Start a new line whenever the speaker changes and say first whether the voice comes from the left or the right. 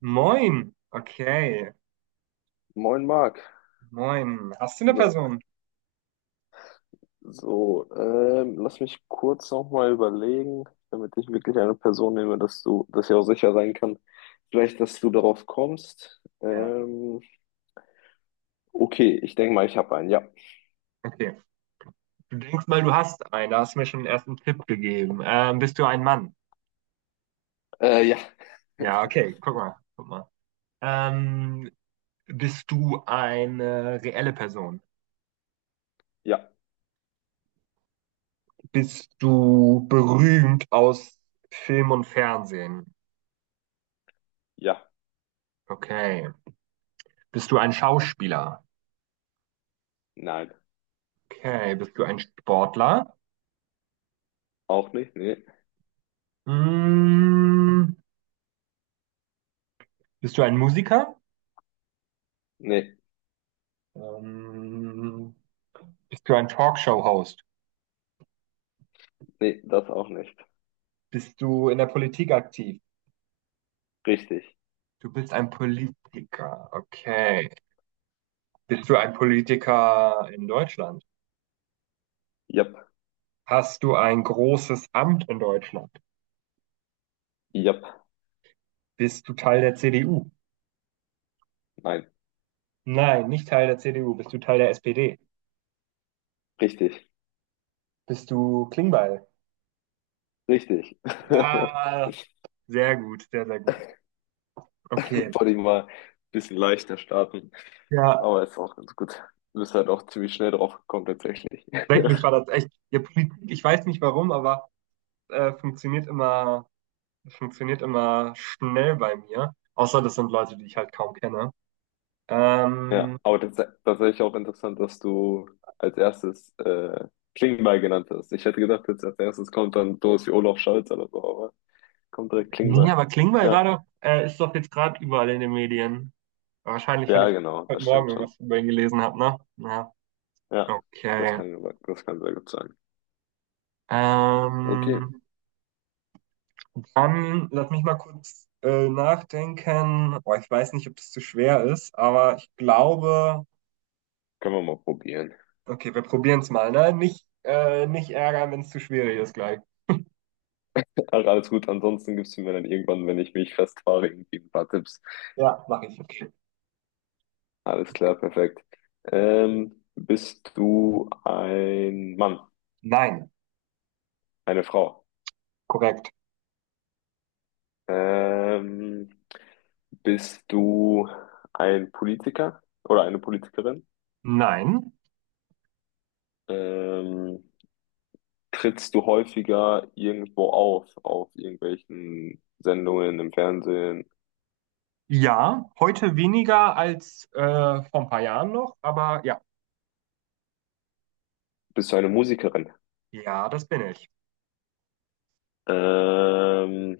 right: Moin. Okay.
left: Moin Marc.
right: Moin. Hast du eine
left: So,
right: Person?
left: so, lass mich kurz nochmal überlegen, damit ich wirklich eine Person nehme, dass ich auch sicher sein kann, vielleicht, dass du darauf kommst.
right: Ja.
left: Okay, ich denke mal, ich habe einen. Ja.
right: Okay. Du denkst mal, du hast einen. Da hast du mir schon den ersten Tipp gegeben. Bist du ein Mann?
left: Ja,
right: Ja, okay. Guck mal. Guck mal. Ähm, Bist du eine reelle Person?
left: ja,
right: Bist du berühmt aus Film und Fernsehen?
left: ja.
right: Okay. Bist du ein Schauspieler?
left: Nein.
right: Okay. Bist du ein Sportler?
left: Auch nicht? Nee.
right: Mm, Bist du ein Musiker?
left: Nee,
right: Ähm, Bist du ein Talkshow-Host?
left: nee, das auch nicht.
right: Bist du in der Politik aktiv?
left: Richtig.
right: Du bist ein Politiker. Okay. Bist du ein Politiker in Deutschland?
left: Jap,
right: Hast du ein großes Amt in Deutschland?
left: jap.
right: Bist du Teil der CDU?
left: Nein.
right: Nein, nicht Teil der CDU. Bist du Teil der SPD?
left: Richtig.
right: Bist du Klingbeil?
left: Richtig.
right: Ah, sehr gut, sehr, sehr gut. Okay.
left: Wollte ich mal ein bisschen leichter starten,
right: Ja,
left: aber ist auch ganz gut. Du bist halt auch ziemlich schnell drauf gekommen, tatsächlich.
right: eigentlich war das echt. Ja, Politik, ich weiß nicht warum, aber äh, funktioniert immer, funktioniert immer schnell bei mir. Außer das sind Leute, die ich halt kaum kenne. Ähm,
left: Ja, aber das ist tatsächlich auch interessant, dass du als erstes Klingbeil genannt hast. Ich hätte gedacht, jetzt als erstes kommt dann sowas wie Olaf Scholz oder so, aber kommt direkt
right: Nee,
left: Klingbeil.
right: aber Klingbeil war
left: Ja,
right: doch, ist doch jetzt gerade überall in den Medien. Wahrscheinlich, weil
left: ja,
right: ich
left: genau,
right: heute
left: das
right: Morgen
left: stimmt schon.
right: irgendwas über ihn gelesen habe, ne? Ja,
left: Ja,
right: okay.
left: das kann sehr gut sein. Okay,
right: Ähm, Dann lass mich mal kurz nachdenken. Boah, ich weiß nicht, ob das zu schwer ist, aber ich glaube,
left: können wir mal probieren.
right: okay, wir probieren es mal, ne? Nicht ärgern, wenn es zu schwierig ist gleich.
left: Ach, alles gut, ansonsten gibst du mir dann irgendwann, wenn ich mich festfahre, irgendwie ein paar Tipps.
right: Ja, mache ich. Okay.
left: Alles klar, perfekt. Bist du ein Mann,
right: Nein,
left: eine Frau?
right: korrekt.
left: Ähm, Bist du ein Politiker oder eine Politikerin?
right: Nein.
left: Ähm, Trittst du häufiger irgendwo auf irgendwelchen Sendungen im Fernsehen?
right: Ja, heute weniger als vor ein paar Jahren noch, aber ja.
left: Bist du eine Musikerin?
right: Ja, das bin ich.
left: Ähm,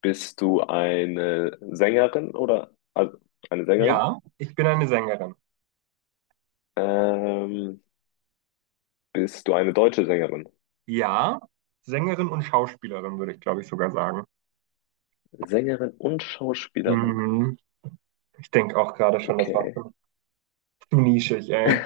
left: Bist du eine Sängerin oder also eine Sängerin?
right: Ja, ich bin eine Sängerin.
left: Ähm, Bist du eine deutsche Sängerin?
right: Ja, Sängerin und Schauspielerin, würde ich, glaube ich, sogar sagen.
left: Sängerin und Schauspielerin.
right: Mhm. Ich denke auch gerade schon, das war
left: Okay.
right: zu nischig, ey.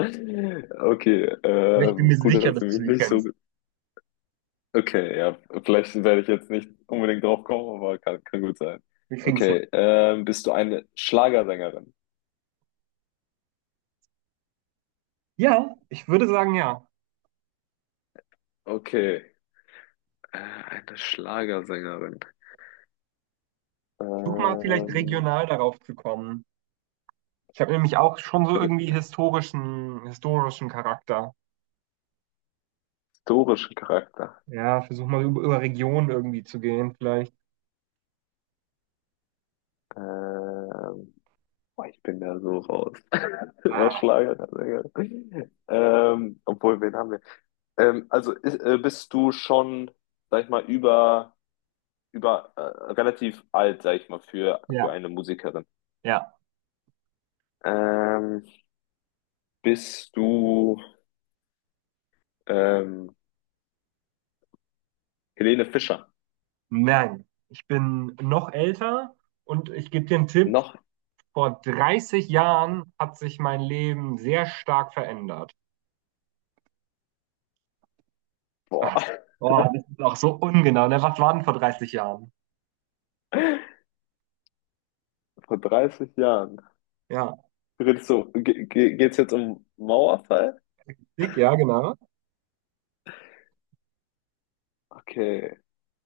left: Okay,
right: Aber ich bin mir
left: gut,
right: sicher,
left: dass
right: dass
left: du
right: du
left: mich
right: sie
left: nicht so.
right: kennst.
left: Okay, ja, vielleicht werde ich jetzt nicht unbedingt drauf kommen, aber kann gut sein.
right: Wir kriegen es hin.
left: Okay, bist du eine Schlagersängerin?
right: Ja, ich würde sagen, ja.
left: Okay, eine Schlagersängerin.
right: Versuch mal vielleicht
left: Ähm,
right: regional darauf zu kommen. Ich habe nämlich auch schon so irgendwie historischen Charakter.
left: Historischen Charakter.
right: Ja, versuch mal über, über Regionen irgendwie zu gehen, vielleicht.
left: Ähm, Boah, ich bin da so raus. Was
right: Ah,
left: Schlagersängerin? Obwohl, wen haben wir? Also ist, bist du schon, sag ich mal, über, über relativ alt, sag ich mal,
right: ja,
left: für eine Musikerin?
right: ja.
left: Ähm, Bist du ähm, Helene Fischer?
right: Nein, ich bin noch älter und ich gebe dir einen Tipp.
left: Noch?
right: Vor 30 Jahren hat sich mein Leben sehr stark verändert.
left: Boah,
right: Ach, oh, das ist auch so ungenau. Ne? Was war denn vor 30 Jahren?
left: vor 30 Jahren.
right: Ja,
left: Du Redest du, ge ge geht's jetzt um Mauerfall?
right: dick, ja, genau.
left: Okay,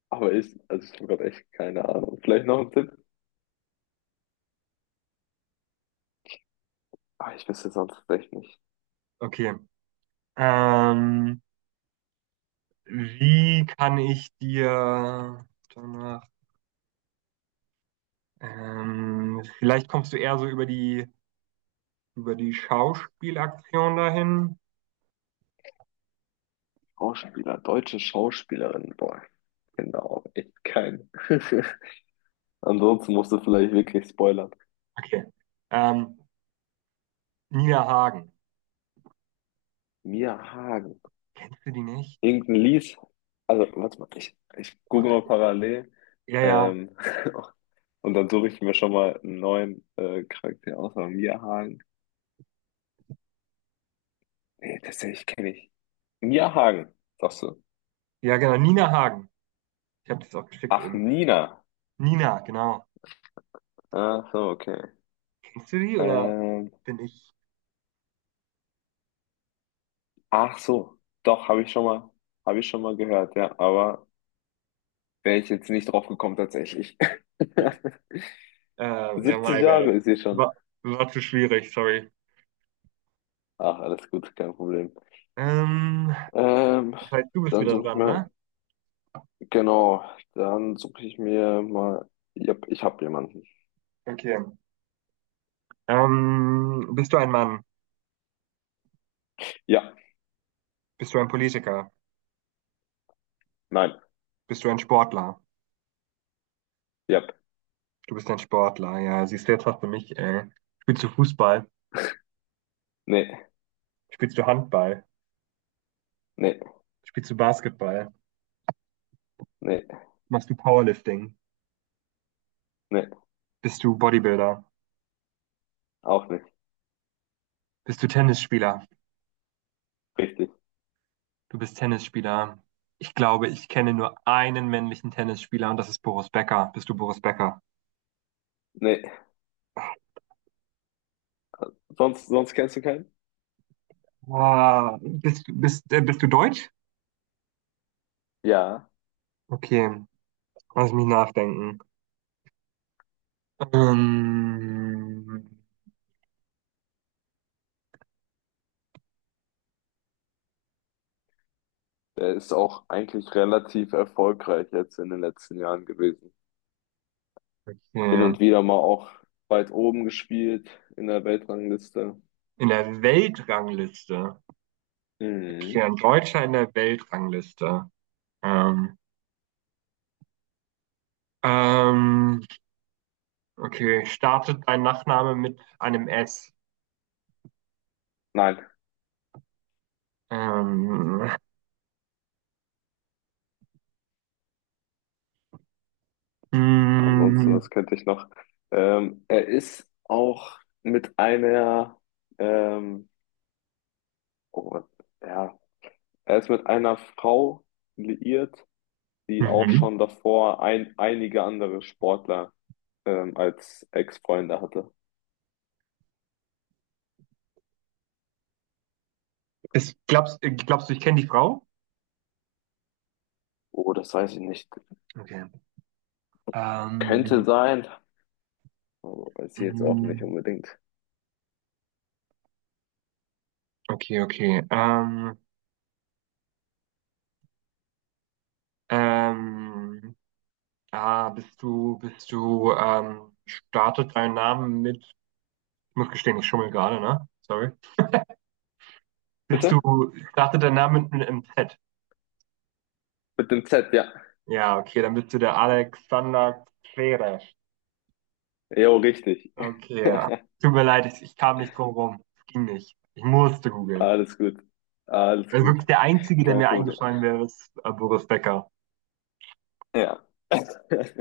left: aber ich, also ich habe gerade echt keine Ahnung. Vielleicht noch ein Tipp? Ah, ich wüsste sonst echt nicht.
right: Okay. Ähm, Wie kann ich dir danach, vielleicht kommst du eher so über über die Schauspielaktion dahin.
left: Schauspieler, deutsche Schauspielerin. Boah, genau, echt kein. Ansonsten musst du vielleicht wirklich spoilern.
right: Okay. Ähm, Nina Hagen.
left: Mia Hagen,
right: Kennst du die nicht?
left: irgendein Lies. Also, warte mal, ich google mal parallel.
right: Ja, ja.
left: Ähm, Und dann suche ich mir schon mal einen neuen Charakter aus. Aber Mia Hagen. Nee, tatsächlich kenne ich. Mia Hagen, sagst du.
right: Ja, genau. Nina Hagen. Ich habe das auch geschickt
left: Ach,
right: eben.
left: Nina.
right: Nina, genau.
left: Ach so, okay.
right: Kennst du die oder
left: Ähm,
right: bin ich?
left: ach so, doch, habe ich schon mal gehört, ja. Aber wäre ich jetzt nicht drauf gekommen, tatsächlich.
right: Äh, ja,
left: 70
right: my
left: Jahre
right: bad.
left: ist sie schon.
right: War, war zu schwierig, sorry.
left: Ach, alles gut, kein Problem.
right: Ähm,
left: Ähm,
right: Das heißt, du bist
left: Dann
right: wieder
left: suche ich
right: dran,
left: mir,
right: ne?
left: genau, dann suche ich mir mal. Ja, ich habe jemanden.
right: Okay. Bist du ein Mann?
left: Ja,
right: Bist du ein Politiker?
left: nein,
right: Bist du ein Sportler?
left: ja,
right: Du bist ein Sportler, ja. Siehst du, jetzt hast du mich, ey. Spielst du Fußball?
left: nee,
right: Spielst du Handball?
left: nee,
right: Spielst du Basketball?
left: nee.
right: Machst du Powerlifting?
left: Nee,
right: Bist du Bodybuilder?
left: auch nicht.
right: Bist du Tennisspieler?
left: Richtig.
right: Du bist Tennisspieler. Ich glaube, ich kenne nur einen männlichen Tennisspieler und das ist Boris Becker. Bist du Boris Becker?
left: Nee. Sonst, sonst kennst du keinen?
right: Ah, bist du Deutsch?
left: Ja,
right: Okay, lass mich nachdenken. Ähm,
left: der ist auch eigentlich relativ erfolgreich jetzt in den letzten Jahren gewesen. Hin
right: okay.
left: und wieder mal auch weit oben gespielt in der Weltrangliste.
right: In der Weltrangliste. Okay,
left: Mhm.
right: ein Deutscher in der Weltrangliste. Ähm, ähm, okay, startet dein Nachname mit einem S?
left: Nein,
right: Ähm,
left: ansonsten,
right: mm,
left: das könnte ich noch. Er ist auch mit einer, ähm, oh, ja, er ist mit einer Frau liiert, die auch
right: mhm.
left: schon davor einige andere Sportler als Ex-Freunde hatte.
right: Glaubst du, ich kenne die Frau?
left: Oh, das weiß ich nicht.
right: Okay. Ähm,
left: Könnte sein. Aber weiß ich jetzt auch
right: mm,
left: nicht unbedingt.
right: okay, okay. Ähm, bist du, startet dein Name mit, ich muss gestehen, ich schummel gerade, ne? Sorry. Bist du,
left: Bitte?
right: startet dein Name mit einem MZ?
left: Mit dem Z, ja.
right: Ja, okay, dann bist du der Alexander Zverev.
left: Jo, richtig.
right: Okay, ja. Tut mir leid, ich kam nicht drum rum. Es ging nicht. Ich musste googeln.
left: Alles gut. Alles
right: Also
left: gut.
right: wirklich der Einzige, der
left: Kein
right: mir
left: Problem.
right: eingefallen wäre, ist Boris Becker.
left: Ja.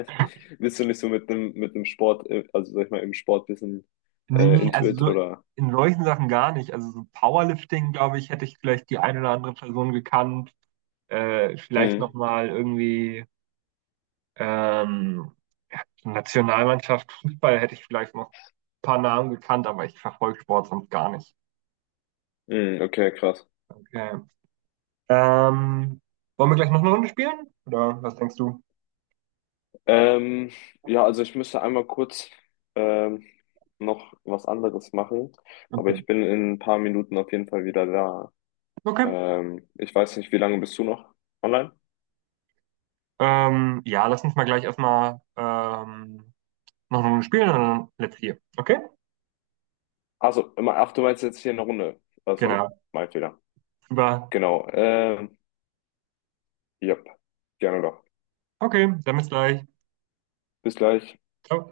left: Bist du nicht so mit dem Sport, also sag ich mal, im Sport bisschen
right: Nee, also
left: intuit
right: so
left: oder?
right: in solchen Sachen gar nicht. Also so Powerlifting, glaube ich, hätte ich vielleicht die eine oder andere Person gekannt. Vielleicht
left: Mhm.
right: nochmal irgendwie Ähm, Nationalmannschaft, Fußball hätte ich vielleicht noch ein paar Namen gekannt, aber ich verfolge Sport sonst gar nicht.
left: Mhm, okay, krass.
right: Okay. Ähm, Wollen wir gleich noch eine Runde spielen? Oder was denkst du?
left: Ähm, ja, also ich müsste einmal kurz ähm, noch was anderes machen, aber
right: Okay.
left: ich bin in ein paar Minuten auf jeden Fall wieder da.
right: Okay.
left: Ich weiß nicht, wie lange bist du noch online?
right: Ja, lass uns mal gleich erstmal noch eine Runde spielen und dann let's hier. Okay?
left: Also, immer, ach, du meinst jetzt hier eine Runde. Ah, sorry,
right: Genau.
left: mein Fehler.
right: Super.
left: Genau. Yep, gerne doch.
right: Okay, dann bis gleich.
left: Bis gleich.
right: Ciao.